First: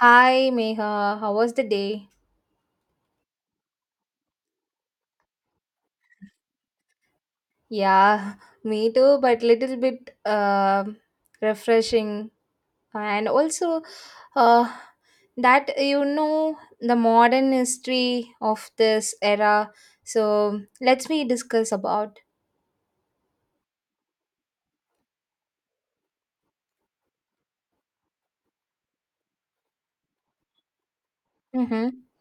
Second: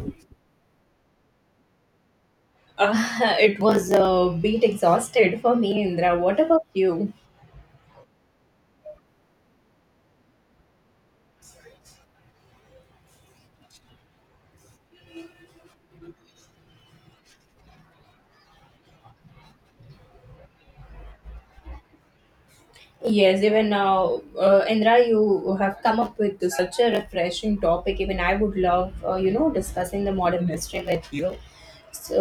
Hi Meha, how was the day? It was a bit exhausted for me, Indra. What about you? Yeah, me too, but little bit refreshing. And also, uh, that you know the modern history of this era. So let's me discuss about. Yes, even now, Indra, you have come up with such a refreshing topic. Even I would love, discussing the modern history with you. Mm-hmm. So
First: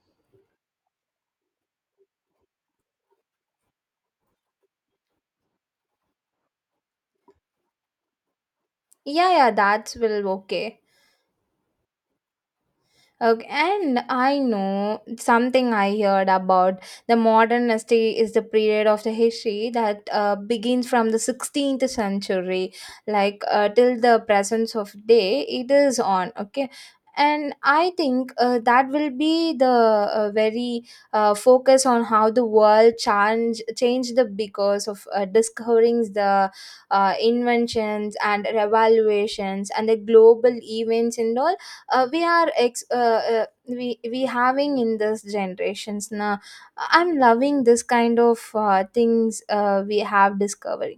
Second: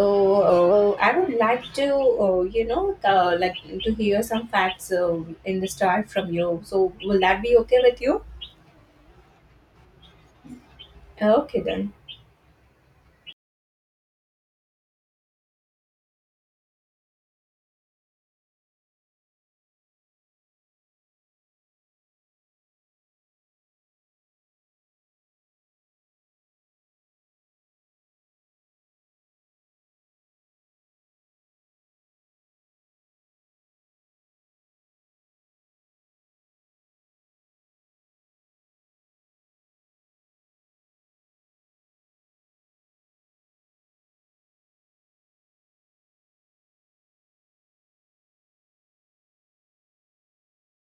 I would like to, like to hear some facts in the start from you. So will that be okay with you? Yeah, yeah, that's will okay. Okay then. Okay, and I know something I heard about the modernity is the period of the history that begins from the 16th century, like till the presence of day, it is on. Okay, and I think that will be the very focus on how the world changed the because of discovering the inventions and revaluations and the global events and all we are ex we having in this generations now. I'm loving this kind of things we have discovered.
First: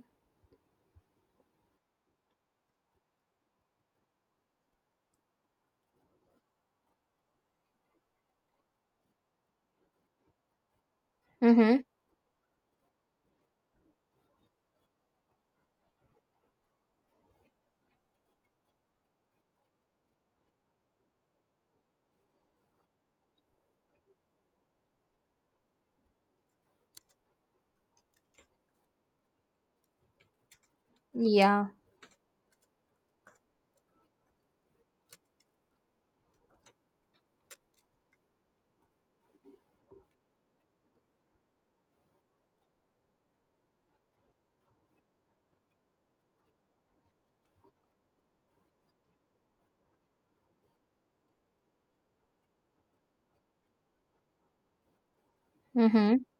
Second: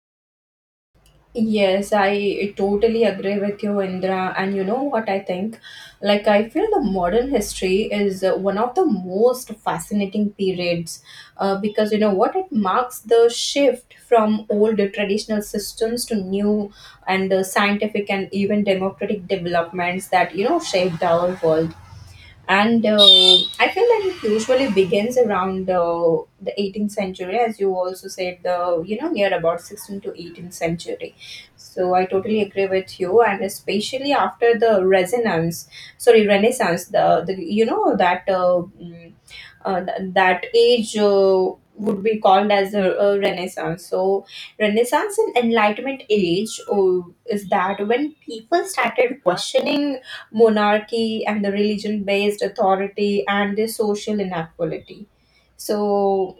Yes, I totally agree with you, Indra. And you know what I think? Like, I feel the modern history is one of the most fascinating periods Mm-hmm. because you know what? It marks the shift from old traditional systems to new and scientific and even democratic developments that you know shaped our world, and I feel that it usually begins around the 18th century, as you also said, the you know near about 16th to 18th century. Yeah. So I totally agree with you, and especially after the resonance, sorry renaissance, the you know that that age would be called as a renaissance. So renaissance and enlightenment age is that when people started questioning monarchy and the religion based authority and the social inequality. Mm-hmm. So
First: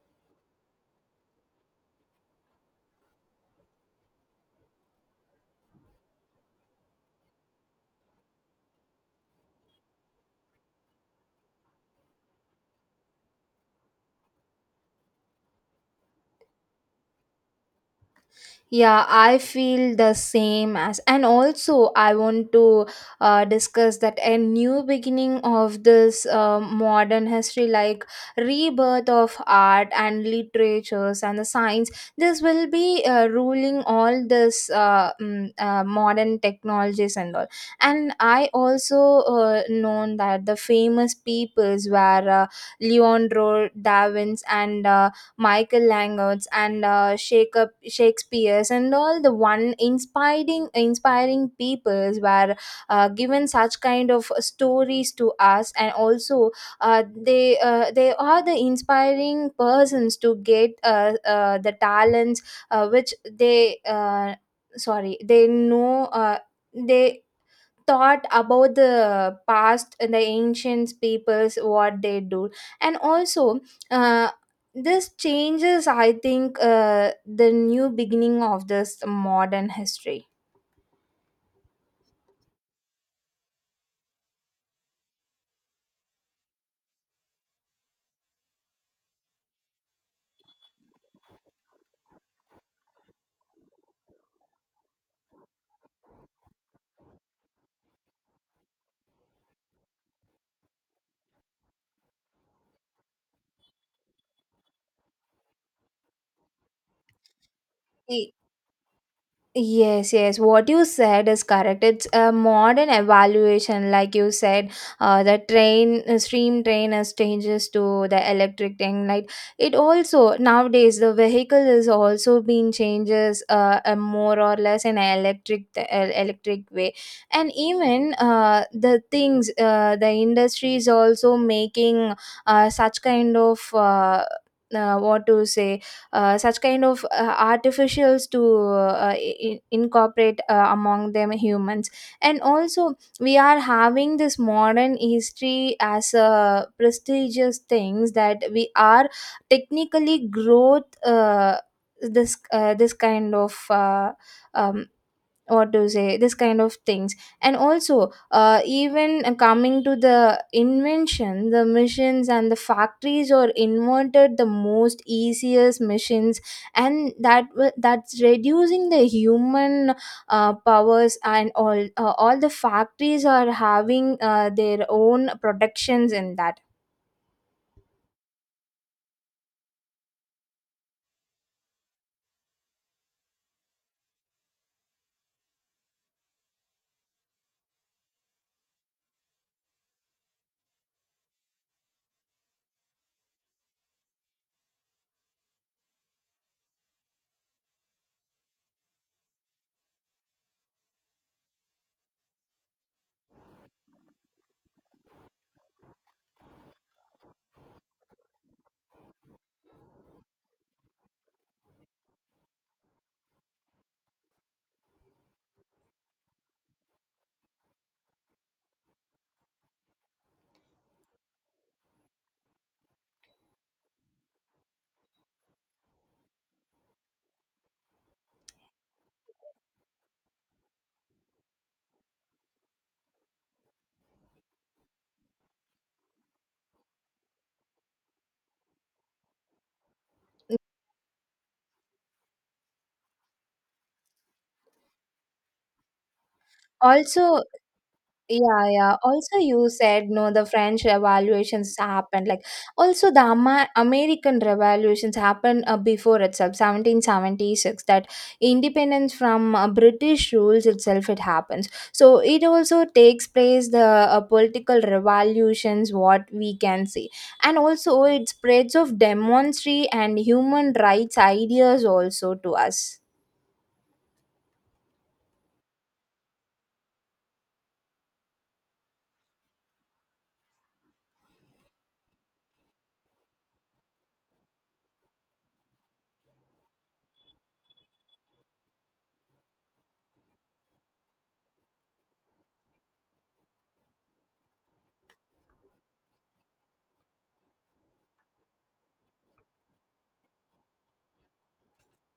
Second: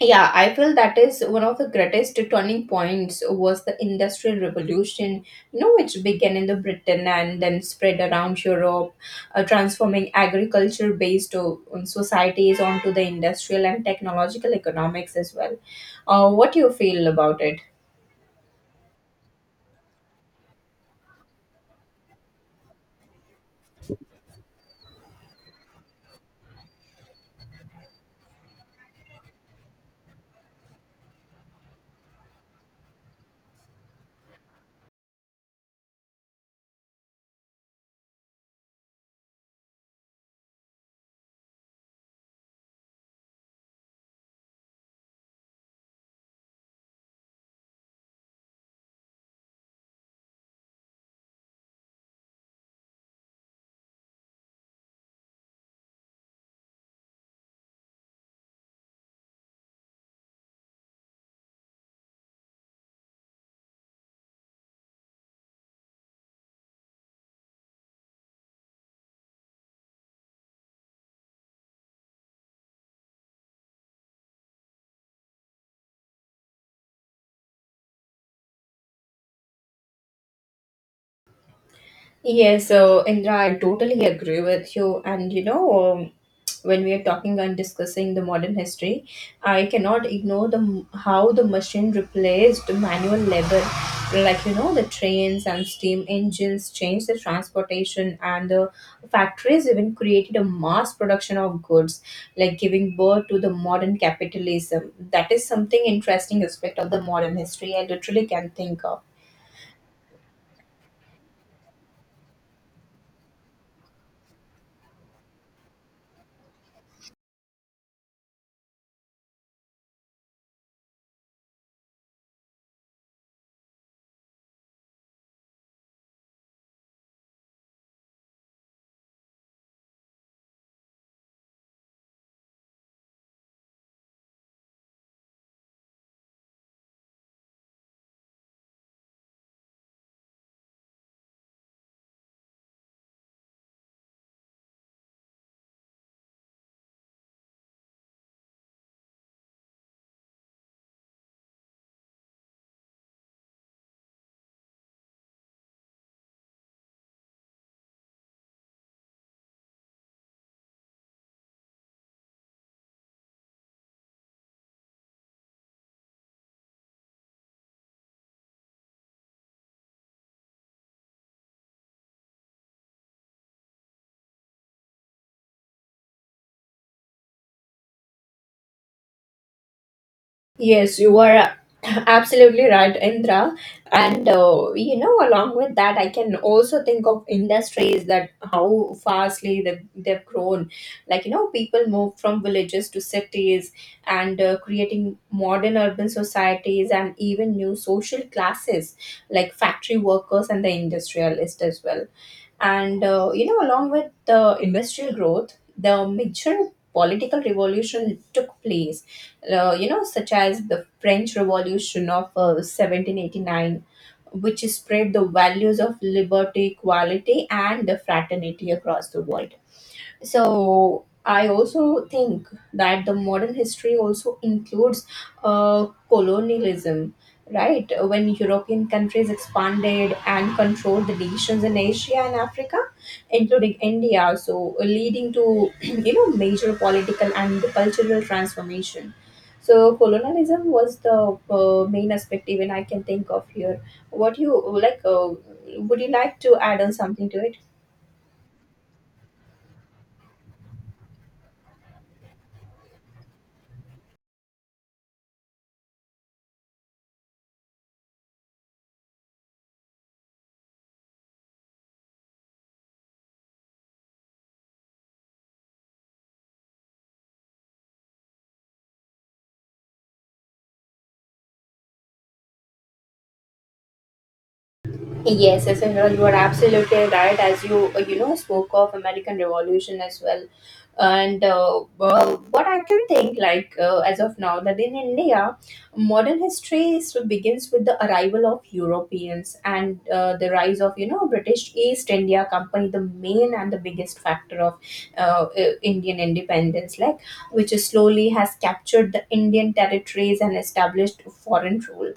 yeah, I feel that is one of the greatest turning points was the industrial revolution, you know, which began in the Britain and then spread around Europe, transforming agriculture based on societies onto the industrial and technological economics as well. What do you feel about it? Yeah, I feel the same as, and also I want to discuss that a new beginning of this modern history, like rebirth of art and literatures and the science. This will be ruling all this modern technologies and all. And I also known that the famous peoples were Leonardo da Vinci and Michael Langots and Shakespeare's and all the one inspiring peoples were given such kind of stories to us, and also they are the inspiring persons to get the talents which they sorry they know they thought about the past and the ancient peoples what they do, and also uh, this changes I think the new beginning of this modern history. Yes, so Indra, I totally agree with you. And you know, when we are talking and discussing the modern history, I cannot ignore the how the machine replaced manual labor. Like you know, the trains and steam engines changed the transportation, and the factories even created a mass production of goods, like giving birth to the modern capitalism. That is something interesting aspect of the modern history. I literally can think of. Yes, yes. What you said is correct. It's a modern evaluation, like you said. The train stream train has changes to the electric train. Like it also nowadays the vehicle is also being changes more or less in an electric electric way, and even the industry is also making such kind of. What to say Such kind of artificials to incorporate among them humans, and also we are having this modern history as a prestigious things that we are technically growth. This kind of um, what to say this kind of things. And also even coming to the invention, the machines and the factories are invented the most easiest machines, and that's reducing the human powers and all. All the factories are having their own productions in that Yes, you are absolutely right, Indra. And you know, along with that, I can also think of industries that how fastly they've grown. Like, you know, people move from villages to cities and creating modern urban societies and even new social classes like factory workers and the industrialists as well. And you know, along with the industrial growth, the major political revolution took place. You know, such as the French Revolution of 1789, which spread the values of liberty, equality, and the fraternity across the world. So I also think that the modern history also includes colonialism, right, when European countries expanded and controlled the nations in Asia and Africa, including India, so leading to you know major political and cultural transformation. So colonialism was the main aspect even I can think of here. What you like would you like to add on something to also. it? Yeah, yeah. Also, you said no, the French revolutions happened. Like, also the American revolutions happened before itself, 1776. That independence from British rules itself, it happens. So it also takes place the political revolutions, what we can see, and also it spreads of demonstry and human rights ideas also to us. Yes, yes, Anirudh, you are absolutely right. As you you know spoke of American Revolution as well, and well, what I can think like as of now that in India, modern history is- begins with the arrival of Europeans and the rise of you know British East India Company, the main and the biggest factor of Indian independence, like which slowly has captured the Indian territories and established foreign rule.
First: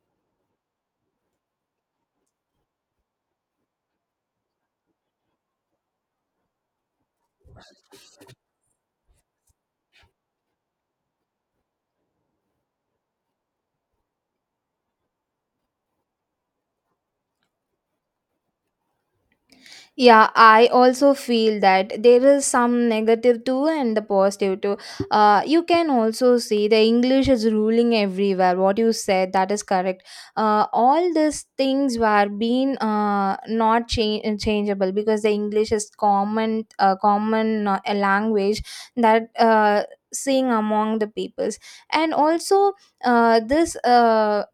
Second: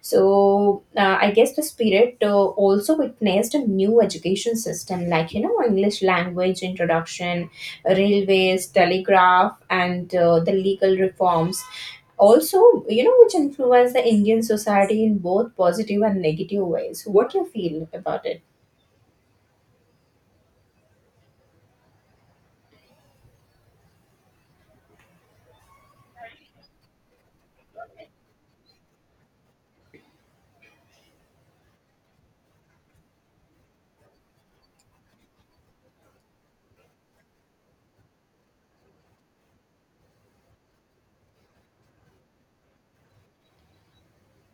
So I guess the spirit also witnessed a new education system, like you know, English language introduction, railways, telegraph, and the legal reforms. Also, you know, which influenced the Indian society in both positive and negative ways. What do you feel about it? Yeah, I also feel that there is some negative too and the positive too. You can also see the English is ruling everywhere. What you said, that is correct. All these things were being not cha- changeable because the English is common, a language that seeing among the peoples, and also this.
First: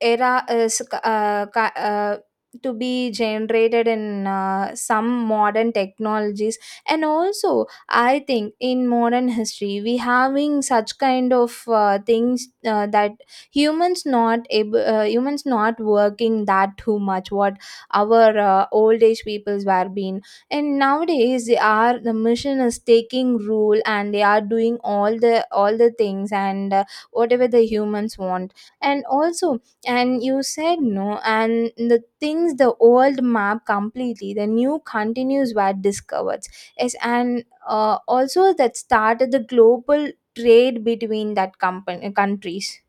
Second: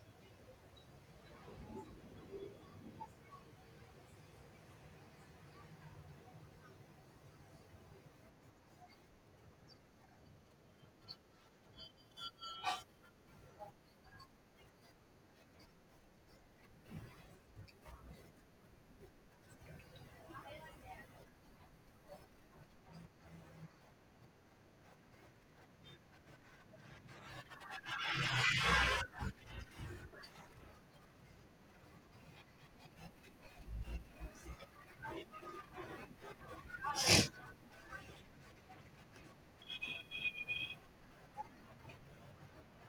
Era is to be generated in some modern technologies. And also I think in modern history we having such kind of things that humans not able humans not working that too much what our old age peoples were being, and nowadays they are the mission is taking rule and they are doing all the things, and whatever the humans want. And also, and you said no, and the things the old map completely the new continues were discovered. Yes, and also that started the global trade between that company countries.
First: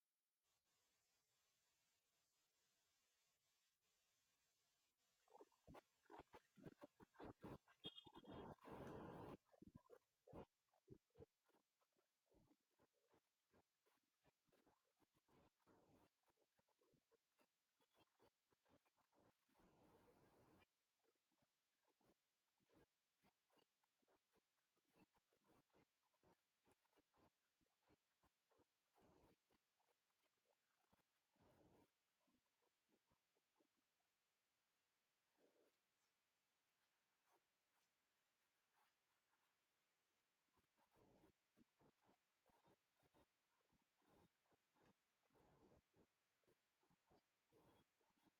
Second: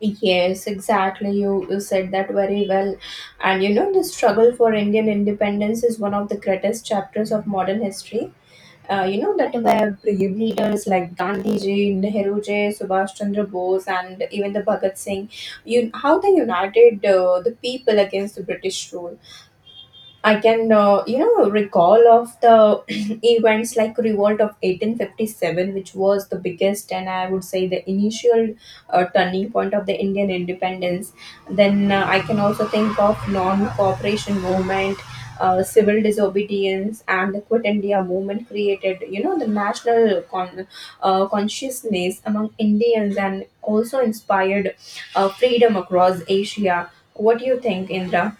Yes, exactly. You said that very well. And you know, the struggle for Indian independence is one of the greatest chapters of modern history. You know, that were brave leaders like Gandhi ji, Nehru ji, Subhash Chandra Bose, and even the Bhagat Singh. You, how they united the people against the British rule. I can, you know, recall of the events like Revolt of 1857, which was the biggest and I would say the initial turning point of the Indian independence. Then I can also think of non-cooperation movement, civil disobedience, and the Quit India movement created, you know, the national consciousness among Indians and also inspired freedom across Asia. What do you think, Indra?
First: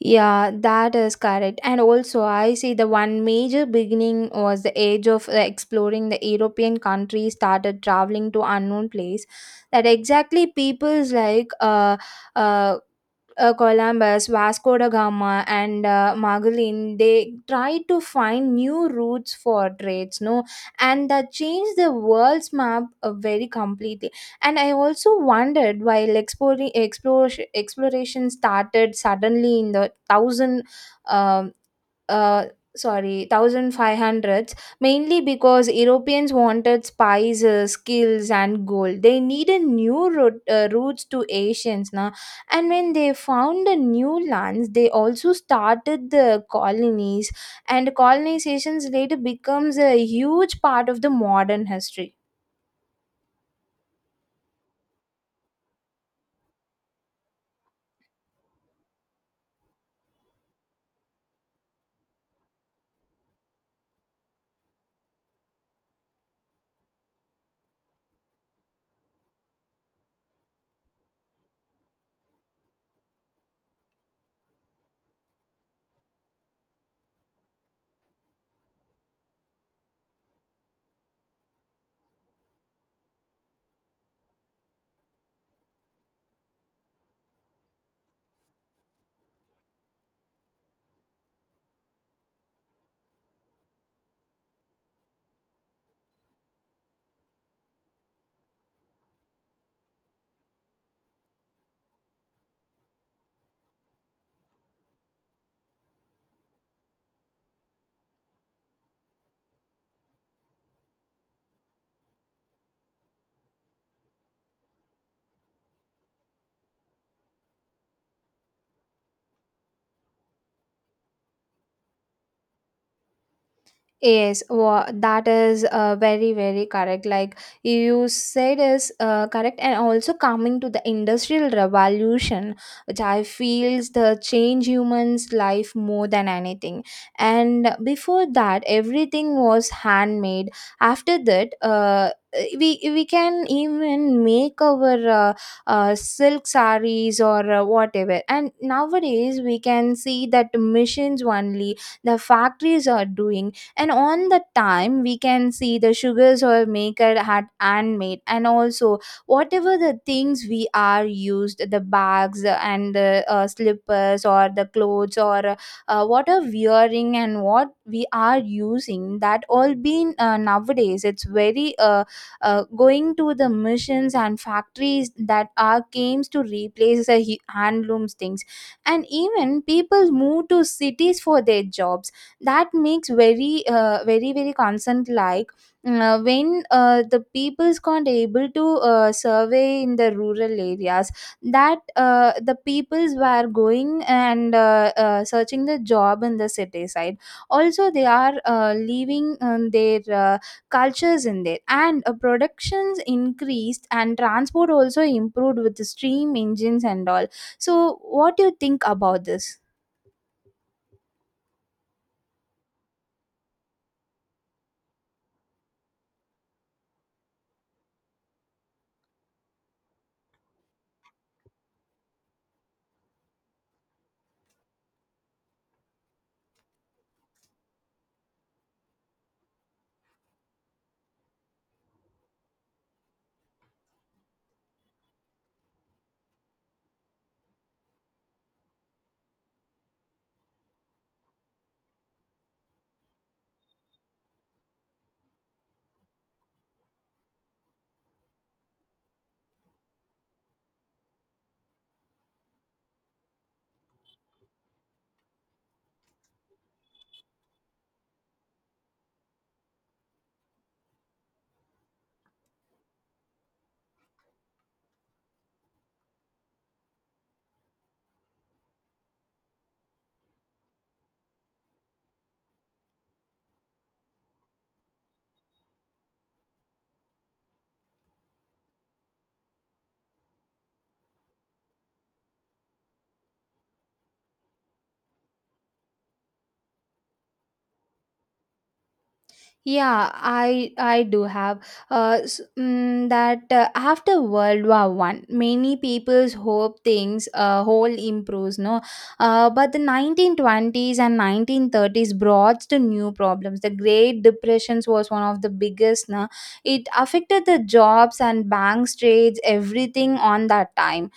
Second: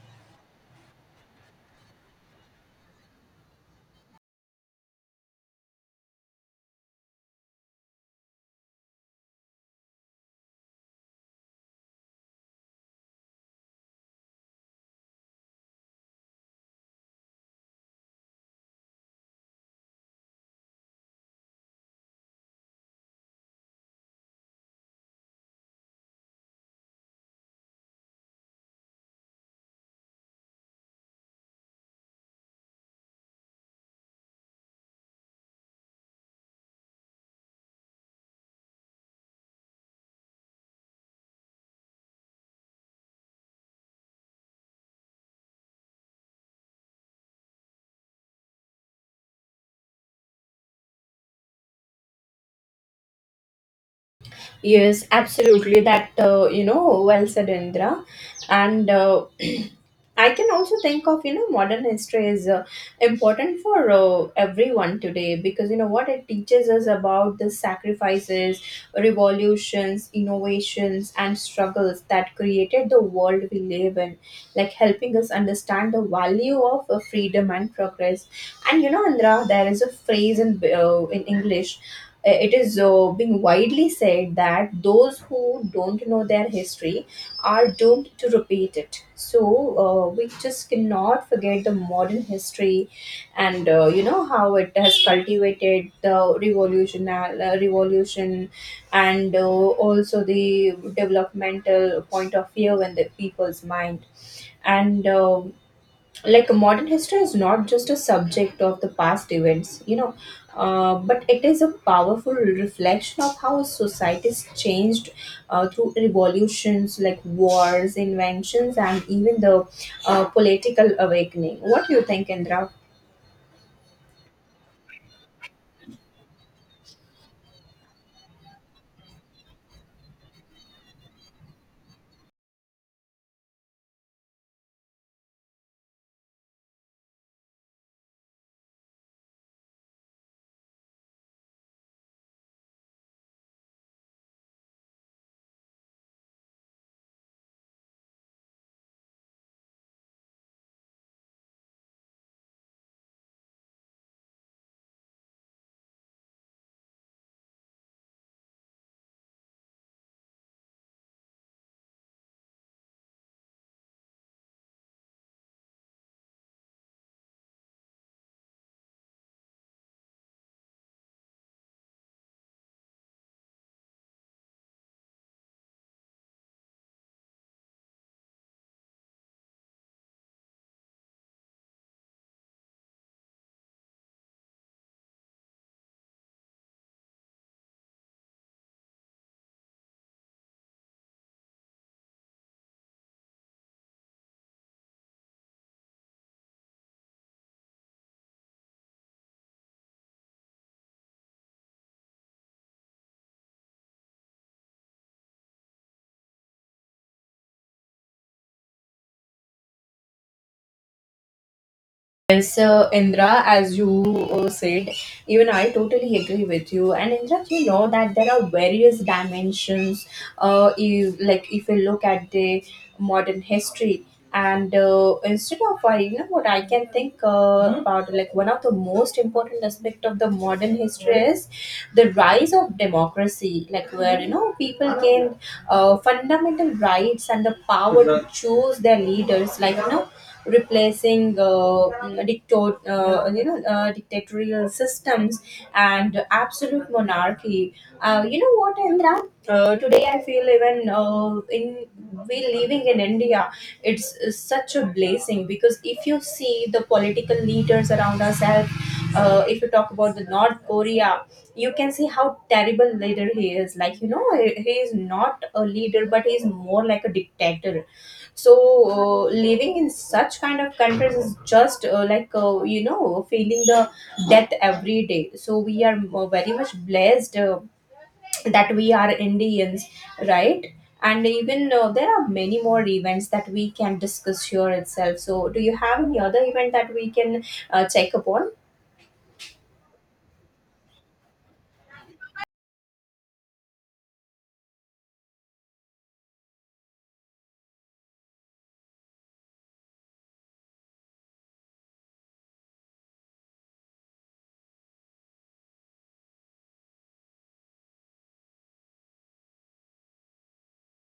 Yeah, that is correct. And also, I see the one major beginning was the age of exploring the European countries started traveling to unknown place. That exactly peoples like uh, Columbus, Vasco da Gama, and Magellan, they tried to find new routes for trades, no, and that changed the world's map very completely. And I also wondered while exploring exploration exploration started suddenly in the um, uh, thousand five hundreds, mainly because Europeans wanted spices, skills, and gold. They needed routes to Asians now, and when they found the new lands, they also started the colonies, and colonizations later becomes a huge part of the modern history. Yes, absolutely. That you know, well said, Indra. And I can also think of you know modern history is important for everyone today, because you know what, it teaches us about the sacrifices, revolutions, innovations, and struggles that created the world we live in, like helping us understand the value of freedom and progress. And you know, Andra, there is a phrase in English. It is being widely said that those who don't know their history are doomed to repeat it. So we just cannot forget the modern history, and you know how it has cultivated the revolution, and also the developmental point of view in the people's mind. And like modern history is not just a subject of the past events, you know, but it is a powerful reflection of how societies changed through revolutions like wars, inventions, and even the political awakening. What do you think, Indra? Yes, wa that is very, very correct. Like you said, is correct, and also coming to the industrial revolution, which I feels the change humans' life more than anything. And before that, everything was handmade. After that, we can even make our silk sarees or whatever. And nowadays, we can see that machines only the factories are doing, and on the time we can see the sugars or maker had handmade, and also whatever the things we are used the bags and the slippers or the clothes or what are wearing and what we are using that all been nowadays it's very going to the machines and factories that are games to replace the handlooms things, and even people move to cities for their jobs, that makes very very concerned. Like when the people's can't able to survey in the rural areas, that the peoples were going and searching the job in the city side. Also they are leaving their cultures in there, and productions increased and transport also improved with the steam engines and all. So what do you think about this? Yes, Indra, as you said, even I totally agree with you. And Indra, you know that there are various dimensions. If, like if you look at the modern history, and instead of you know what I can think about, like one of the most important aspect of the modern history is the rise of democracy. Like where you know people gained fundamental rights and the power to choose their leaders. Like you know replacing dictatorial systems and absolute monarchy. You know what, Indra? Today I feel even in we living in India, it's such a blessing because if you see the political leaders around ourselves, if you talk about the North Korea, you can see how terrible leader he is. Like you know, he is not a leader, but he is more like a dictator. So living in such kind of countries is just like you know feeling the death every day. So we are very much blessed that we are Indians, right? And even there are many more events that we can discuss here itself. So do you have any other event that we can check upon? Yeah, I do have that after World War One, many people's hope things whole improves no, but the 1920s and nineteen thirties brought the new problems. The Great Depressions was one of the biggest. No, it affected the jobs and banks trades everything on that time.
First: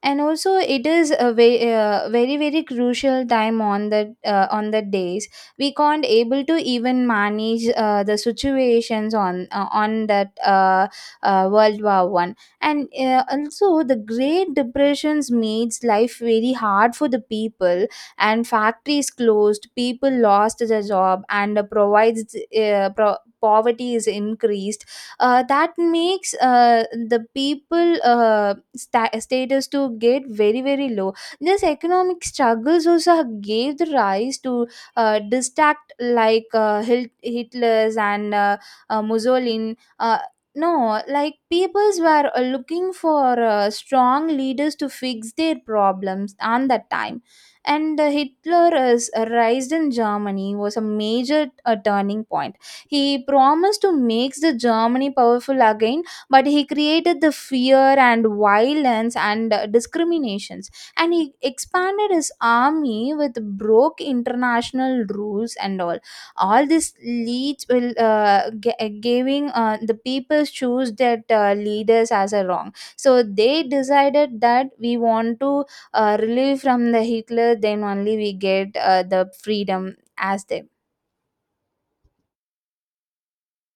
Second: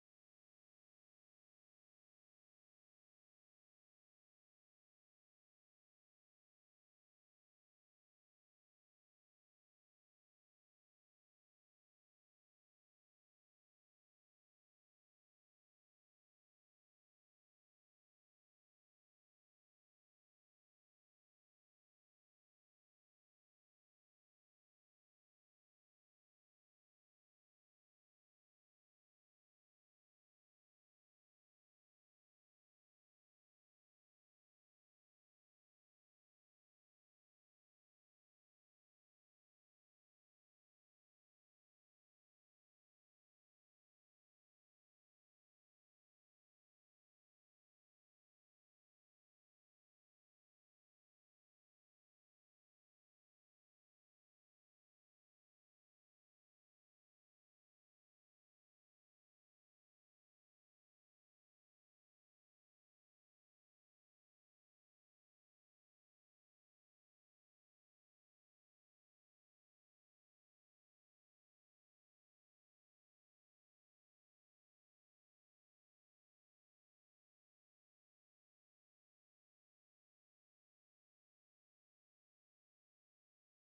And also it is a very very crucial time on the days we can't able to even manage the situations on that world war 1. And also the great depressions makes life very hard for the people, and factories closed, people lost their job, and poverty is increased. That makes the people status to get very very low. This economic struggles also gave the rise to distract like hitler's and mussolini, no, like peoples were looking for strong leaders to fix their problems on that time. And hitler's rise in germany was a major turning point. He promised to make the Germany powerful again, but he created the fear and violence and discriminations. And he expanded his army with broke international rules and all. All this leads will giving the people choose that leaders as a wrong. So they decided that we want to relieve from the Hitler, then only we get the freedom as them.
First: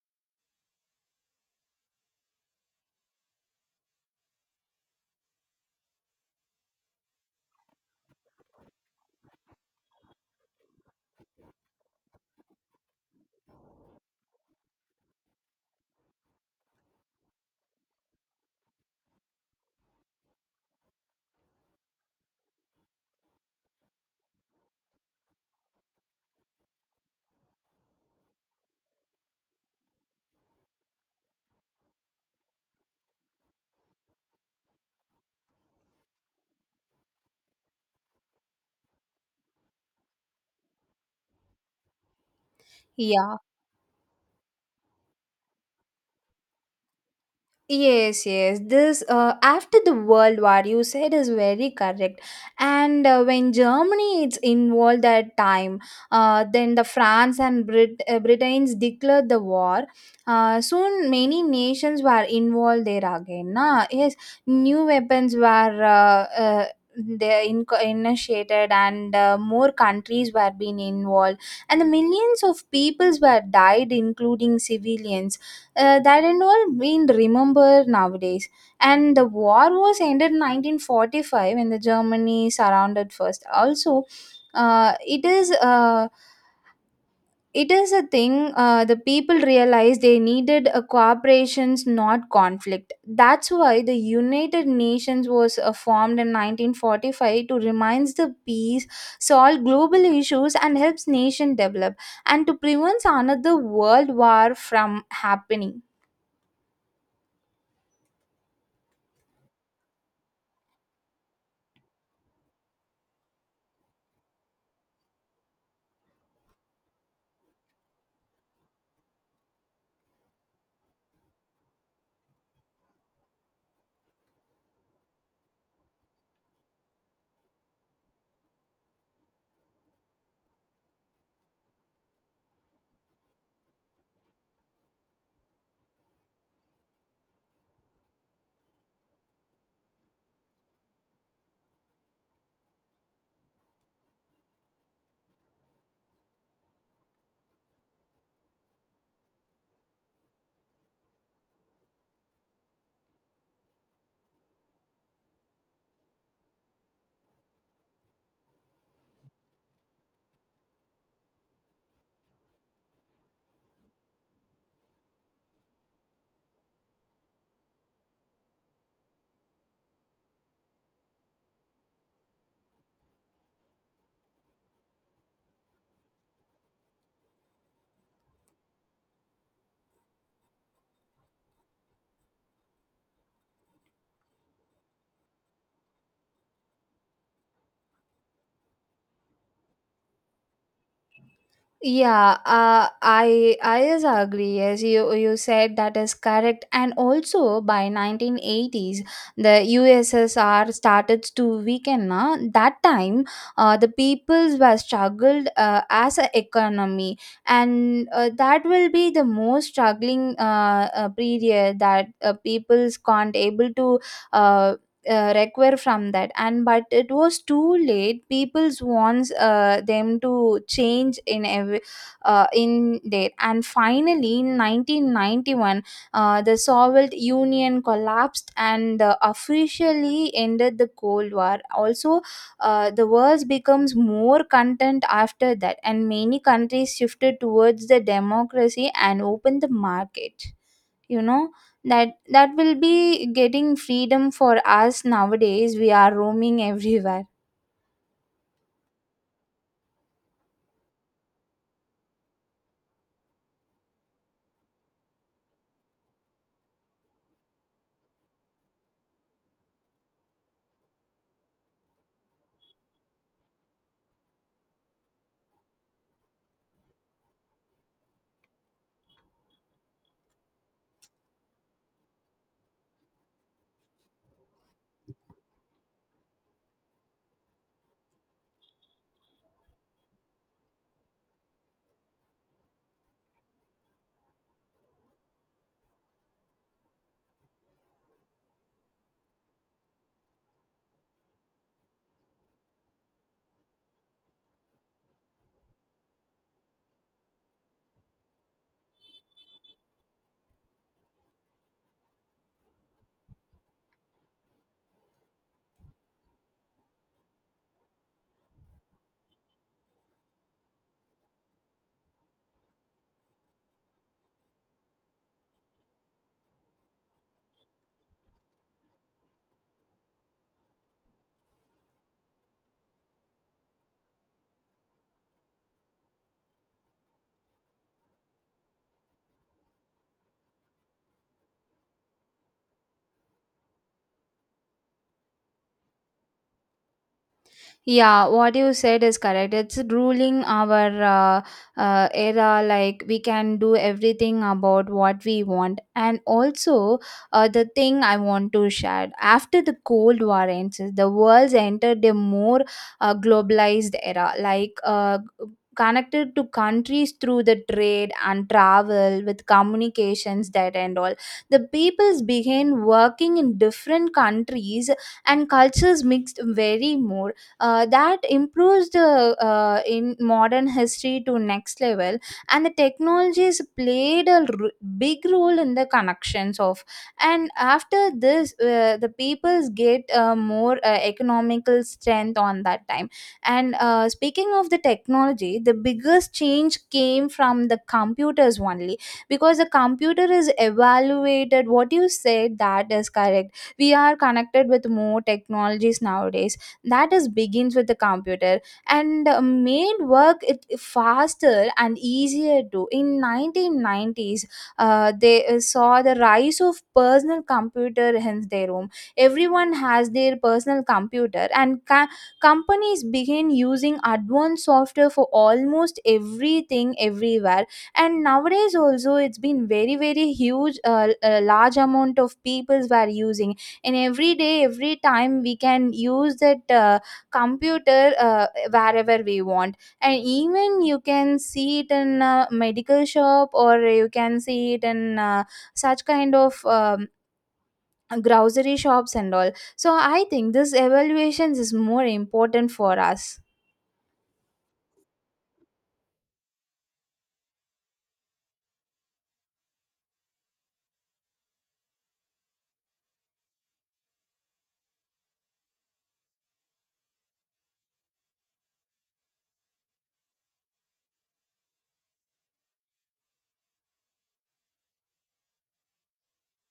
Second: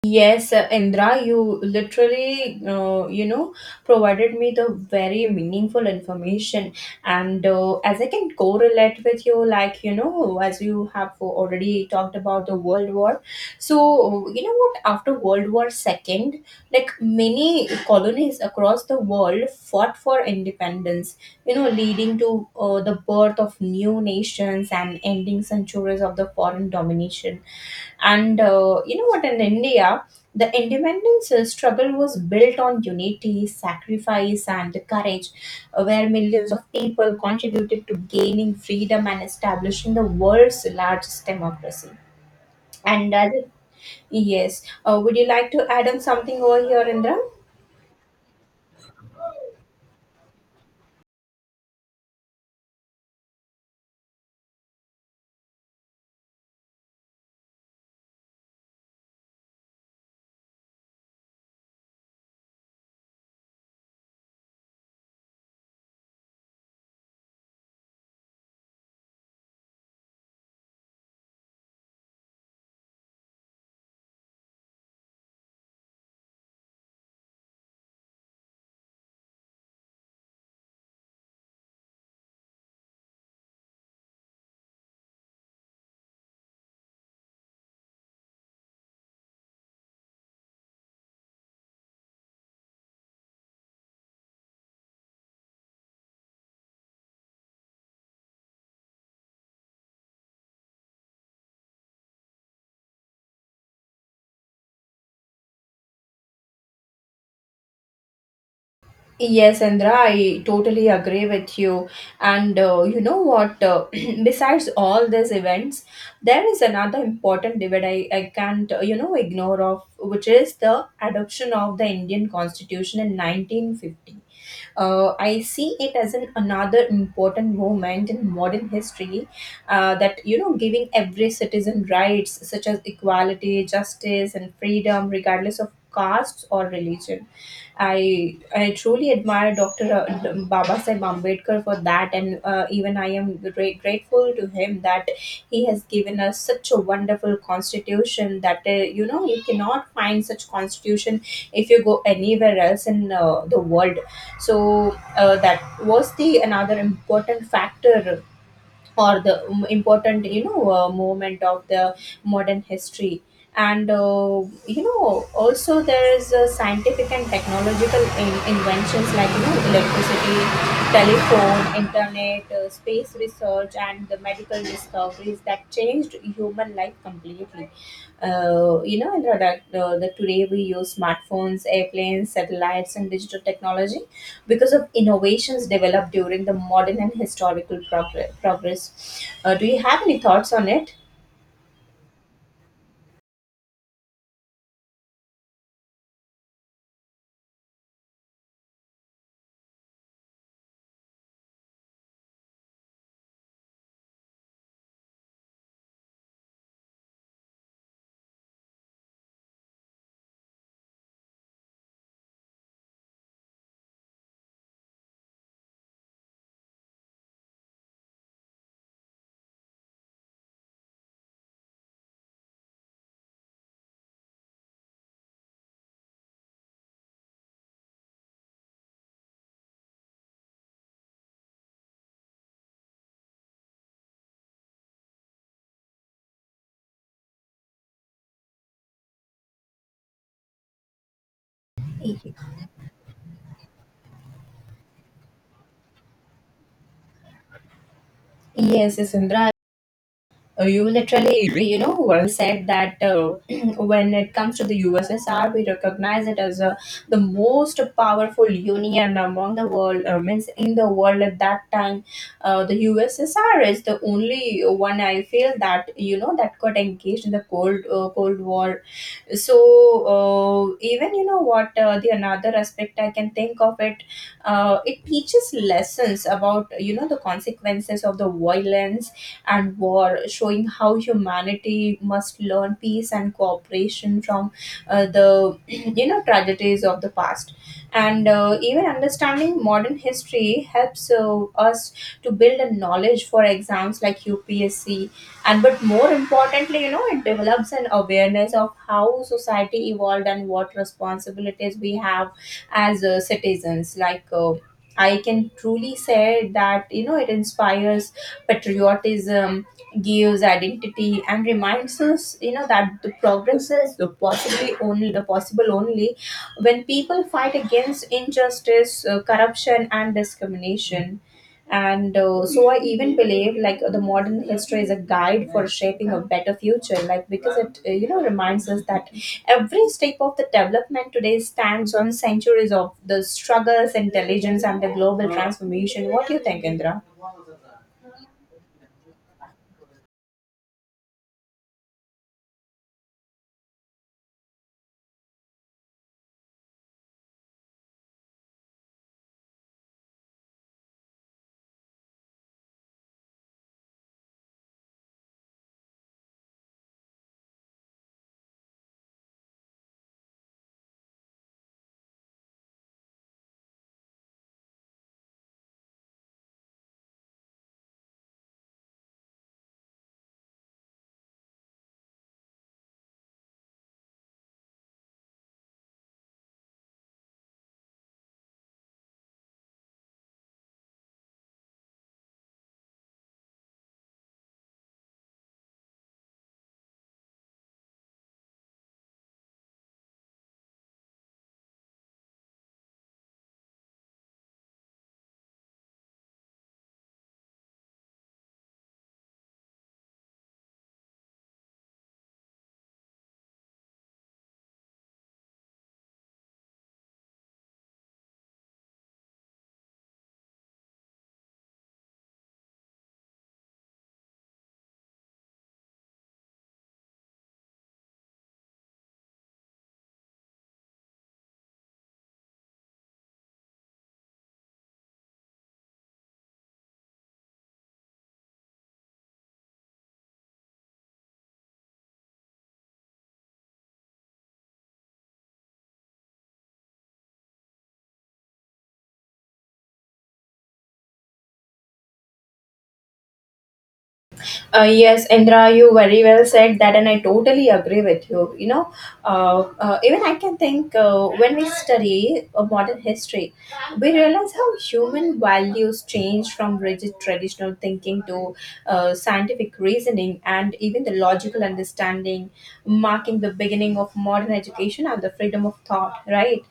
Yes, Indra, you literally, you know, provided me the very meaningful information. And as I can correlate with you, like, you know, as you have already talked about the World War. So, you know what, after World War Second, like many colonies across the world fought for independence, you know, leading to the birth of new nations and ending centuries of the foreign domination. And you know what, in India, the independence struggle was built on unity, sacrifice, and courage, where millions of people contributed to gaining freedom and establishing the world's largest democracy. And as Yeah. it- yes, would you like to add on something over here, Indra? Yes, yes. This after the World War, you said is very correct. And when Germany is involved at time, then the France and Britain's declared the war. Soon many nations were involved there again. Na? Yes, new weapons were. They initiated and more countries were being involved, and the millions of peoples were died including civilians, that and all being remembered nowadays. And the war was ended in 1945 when the Germany surrounded first. Also, uh, it is. Uh, it is a thing the people realized they needed a cooperations not conflict, that's why the united nations was formed in 1945 to remind the peace, solve global issues and helps nation develop, and to prevent another world war from happening. Yes, Indra, I totally agree with you. And you know what? Besides all these events, there is another important debate I can't, you know, ignore of, which is the adoption of the Indian Constitution in 1950. I see it as an another important moment in modern history that, you know, giving every citizen rights such as equality, justice, and freedom, regardless of caste or religion. I truly admire Dr. Baba Sahib Ambedkar for that, and even I am great grateful to him that he has given us such a wonderful constitution that you know you cannot find such constitution if you go anywhere else in the world. So that was the another important factor, or the important, you know, moment of the modern history. And you know also there is scientific and technological inventions like you know electricity, telephone, internet, space research, and the medical discoveries that changed human life completely. You know, in the today we use smartphones, airplanes, satellites, and digital technology because of innovations developed during the modern and historical progress. Do you have any thoughts on it? Yeah, I is agree. Yes, you said that is correct. And also by 1980s, the USSR started to weaken. Na. That time, the peoples were struggled as an economy, and that will be the most struggling period that peoples can't able to uh, recover from that. And but it was too late, people's wants them to change in every in there, and finally in 1991 the soviet union collapsed and officially ended the cold war. Also the wars becomes more content after that, and many countries shifted towards the democracy and opened the market, you know, that that will be getting freedom for us nowadays we are roaming everywhere. Yes, yes, Indra. You literally, you know, well said that when it comes to the USSR, we recognize it as the most powerful union among the world, means in the world at that time. The USSR is the only one I feel that got engaged in the Cold War. So, even, what the another aspect I can think of it, it teaches lessons about, the consequences of the violence and war, showing how humanity must learn peace and cooperation from the tragedies of the past. And even understanding modern history helps us to build a knowledge for exams like UPSC. And but more importantly, it develops an awareness of how society evolved and what responsibilities we have as citizens. Like, I can truly say that, it inspires patriotism, gives identity, and reminds us, that the progress is the possible only when people fight against injustice, corruption, and discrimination. And so I even believe, like, the modern history is a guide for shaping a better future, like, because it, reminds us that every step of the development today stands on centuries of the struggles, intelligence, and the global transformation. What do you think, Indra? Yeah, what you said is correct. It's ruling our era, like we can do everything about what we want. And also, the thing I want to share, after the Cold War ends, the world's entered a more globalized era, like connected to countries through the trade and travel with communications that and all. The peoples began working in different countries and cultures mixed very more, that improves the in modern history to next level, and the technologies played big role in the connections of. And after this, the peoples get more economical strength on that time. And speaking of the technology, the biggest change came from the computers only, because the computer is evaluated. What you said, that is correct. We are connected with more technologies nowadays. That is begins with the computer and made work it faster and easier too. In 1990s, they saw the rise of personal computer in their home. Everyone has their personal computer and companies begin using advanced software for almost everything everywhere, and nowadays also it's been very very huge. A large amount of peoples were using, and every day every time we can use that computer wherever we want, and even you can see it in a medical shop, or you can see it in such kind of grocery shops and all. So I think this evaluations is more important for us. Yes, Indra, you very well said that, and I totally agree with you. Even I can think, when we study modern history, we realize how human values change from rigid traditional thinking to scientific reasoning and even the logical understanding, marking the beginning of modern education and the freedom of thought, right?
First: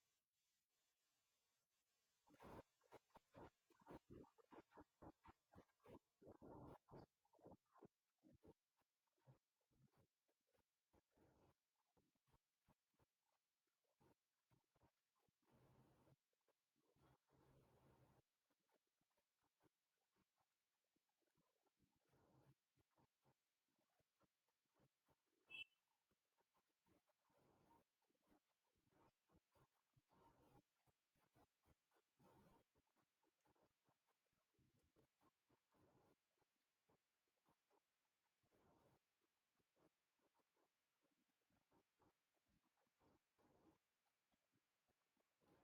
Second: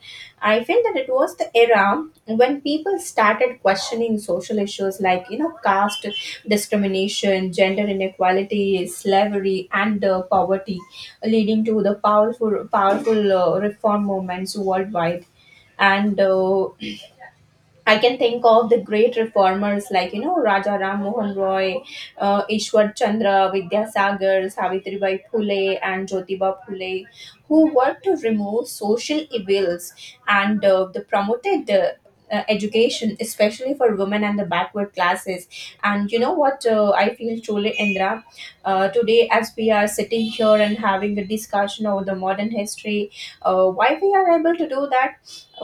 I feel that it was the era when people started questioning social issues like, caste discrimination, gender inequality, slavery, and poverty, leading to the powerful reform movements worldwide. And I can think of the great reformers like, Raja Ram Mohan Roy, Ishwar Chandra, Vidyasagar, Savitribai Phule, and Jyotiba Phule, who worked to remove social evils and the promoted education, especially for women and the backward classes. And you know what, I feel truly, Indra? Today, as we are sitting here and having a discussion over the modern history, why we are able to do that?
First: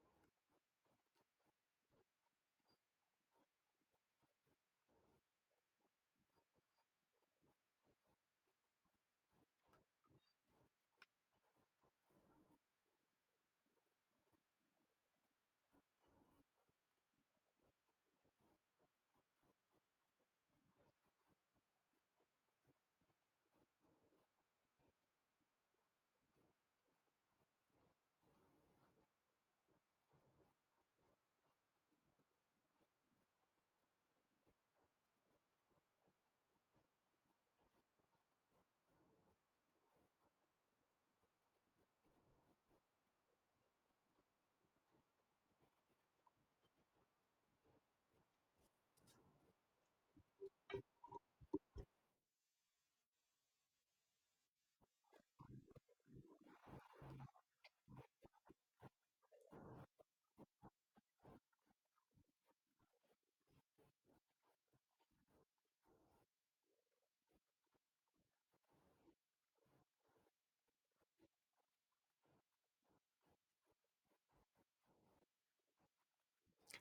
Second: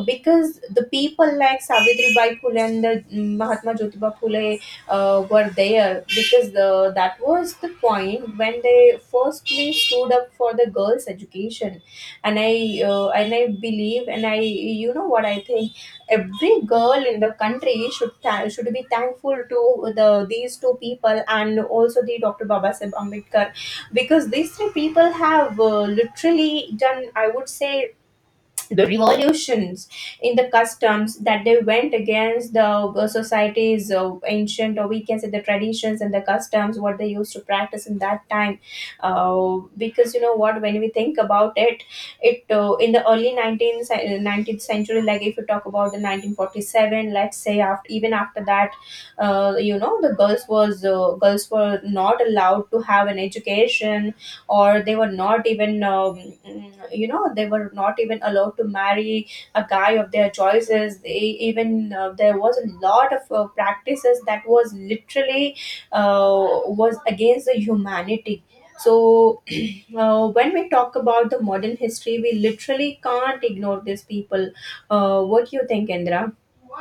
Because the people like Savitribai Phule and the Mahatma Jyotiba Phule were there, because the that was the point when they firstly stood up for the girls' education, and I believe, and I, you know what I think, every girl in the country should be thankful to these two people and also the Dr. Baba Sahib Ambedkar, because these three people have literally done, I would say, the revolutions in the customs, that they went against the, society's ancient, or we can say, the traditions and the customs what they used to practice in that time. Because, you know what, when we think about it, in the early 19th century, like, if you talk about the 1947, let's say, after, even after that, the girls were not allowed to have an education, or they were not even, allowed to marry a guy of their choices. They even, there was a lot of practices that was literally, uh, was against the humanity. So, when we talk about the modern history, we literally can't ignore these people. What do you think, Indra?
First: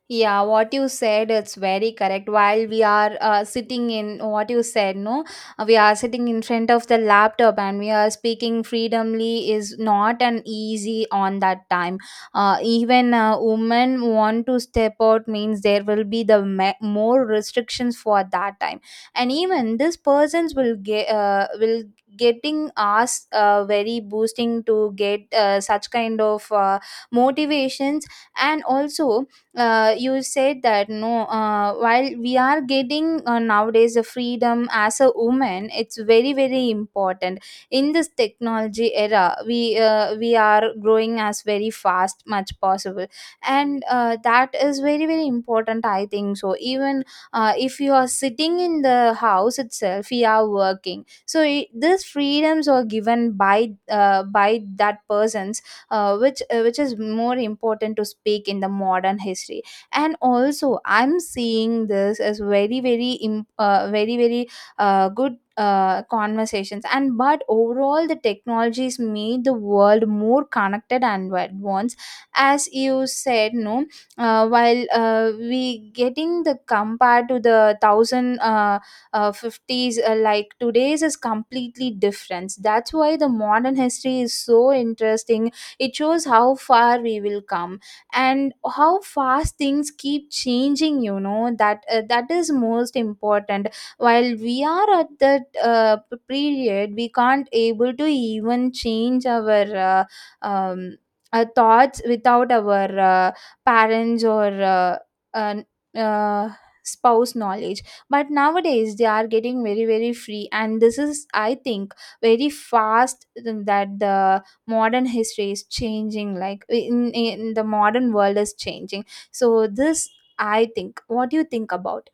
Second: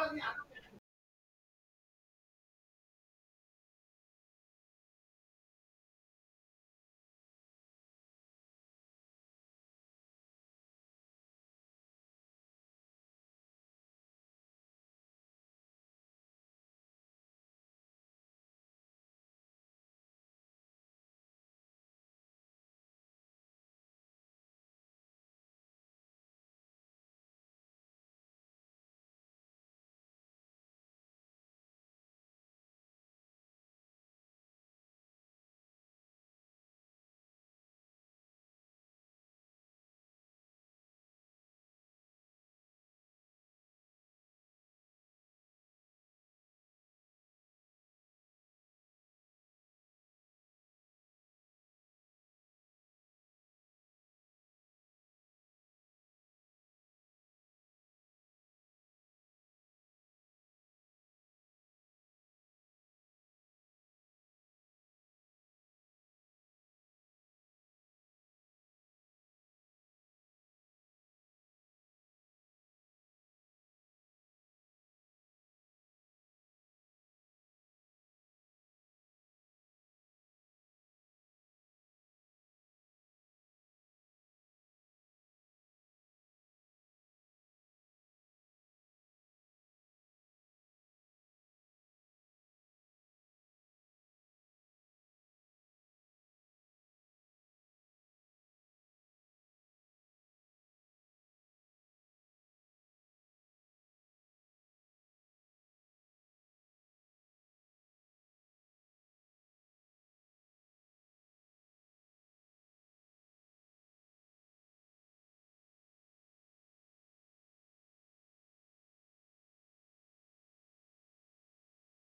Yeah, what you said, it's very correct. While we are sitting in, what you said, no, we are sitting in front of the laptop and we are speaking freedomly is not an easy on that time. Even women want to step out means there will be the more restrictions for that time, and even this persons will get will getting us very boosting to get such kind of motivations. And also, you said that, no, while we are getting nowadays a freedom as a woman, it's very very important. In this technology era, we are growing as very fast much possible, and that is very very important, I think. So even, if you are sitting in the house itself, you are working. So it, these freedoms are given by that person, which is more important to speak in the modern history. And also, I'm seeing this as very very very very good conversations. And but overall, the technologies made the world more connected and advanced, as you said, no. While we getting the, compared to the thousand 50s, like today's is completely different. That's why the modern history is so interesting. It shows how far we will come and how fast things keep changing, you know that, that is most important. While we are at that period, we can't able to even change our um, thoughts without our parents or uh, uh, spouse knowledge. But nowadays they are getting very very free, and this is, I think, very fast, that the modern history is changing, like in the modern world is changing. So this, I think, what do you think about?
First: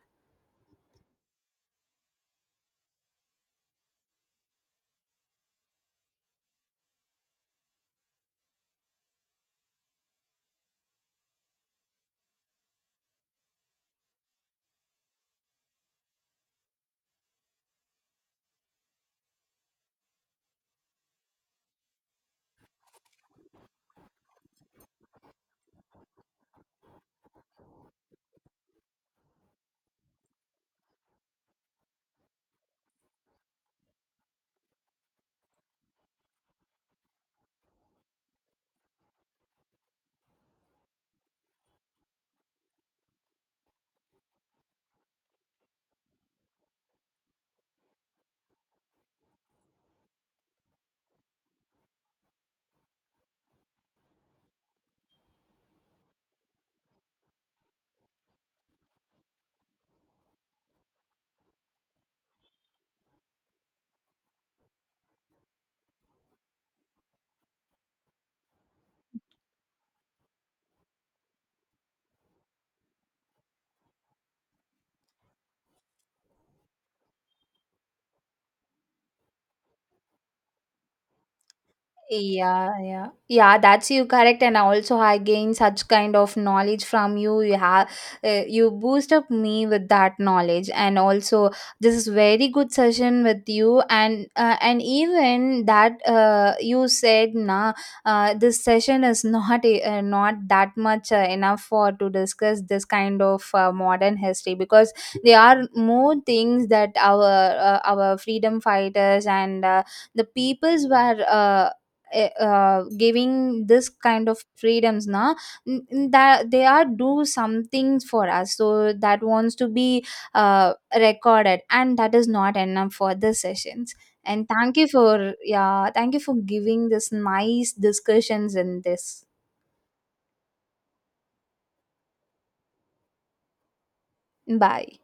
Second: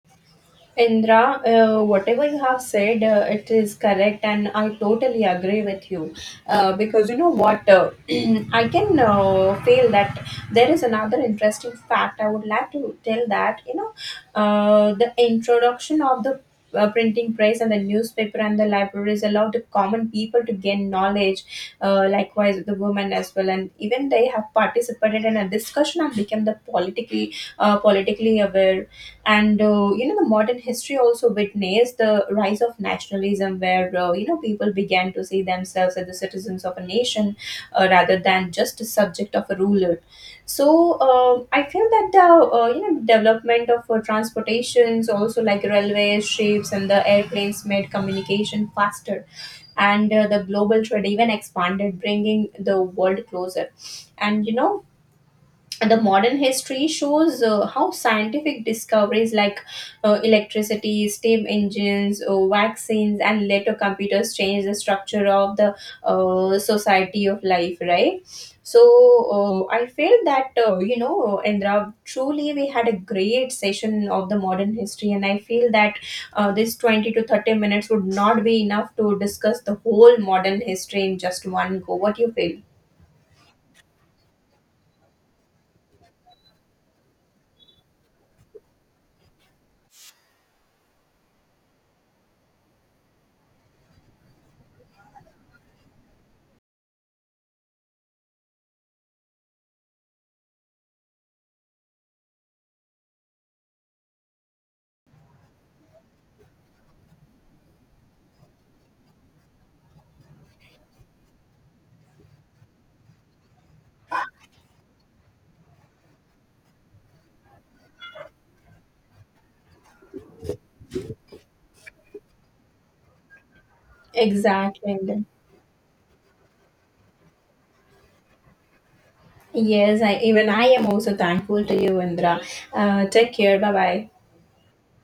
Indra, whatever you have said, it is correct, and I totally agree with you. Because, you know what, I can, feel that there is another interesting fact I would like to tell that, the introduction of the, printing press and the newspaper and the libraries allowed the common people to gain knowledge. Likewise, the women as well, and even they have participated in a discussion and became the politically aware. And the modern history also witnessed the rise of nationalism, where people began to see themselves as the citizens of a nation, rather than just a subject of a ruler. So, I feel that the, development of transportations also like railways, ships, and the airplanes made communication faster, and the global trade even expanded, bringing the world closer. And the modern history shows how scientific discoveries like, electricity, steam engines, vaccines, and later computers changed the structure of the, society of life, right? So, I feel that, Indra, truly we had a great session of the modern history, and I feel that, this 20 to 30 minutes would not be enough to discuss the whole modern history in just one go. What do you feel? Yeah, yeah, yeah. That's you correct, and also I gain such kind of knowledge from you. You have, you boost up me with that knowledge, and also this is very good session with you. And even that, you said, nah, this session is not that much enough for to discuss this kind of modern history, because there are more things that our freedom fighters and the peoples were giving this kind of freedoms now, that they are do something for us, so that wants to be recorded, and that is not enough for the sessions. And thank you Exactly. for, yeah, thank you for giving this nice discussions in this. Yes, even I am also thankful to you, Indra. Take care. Bye bye. Bye.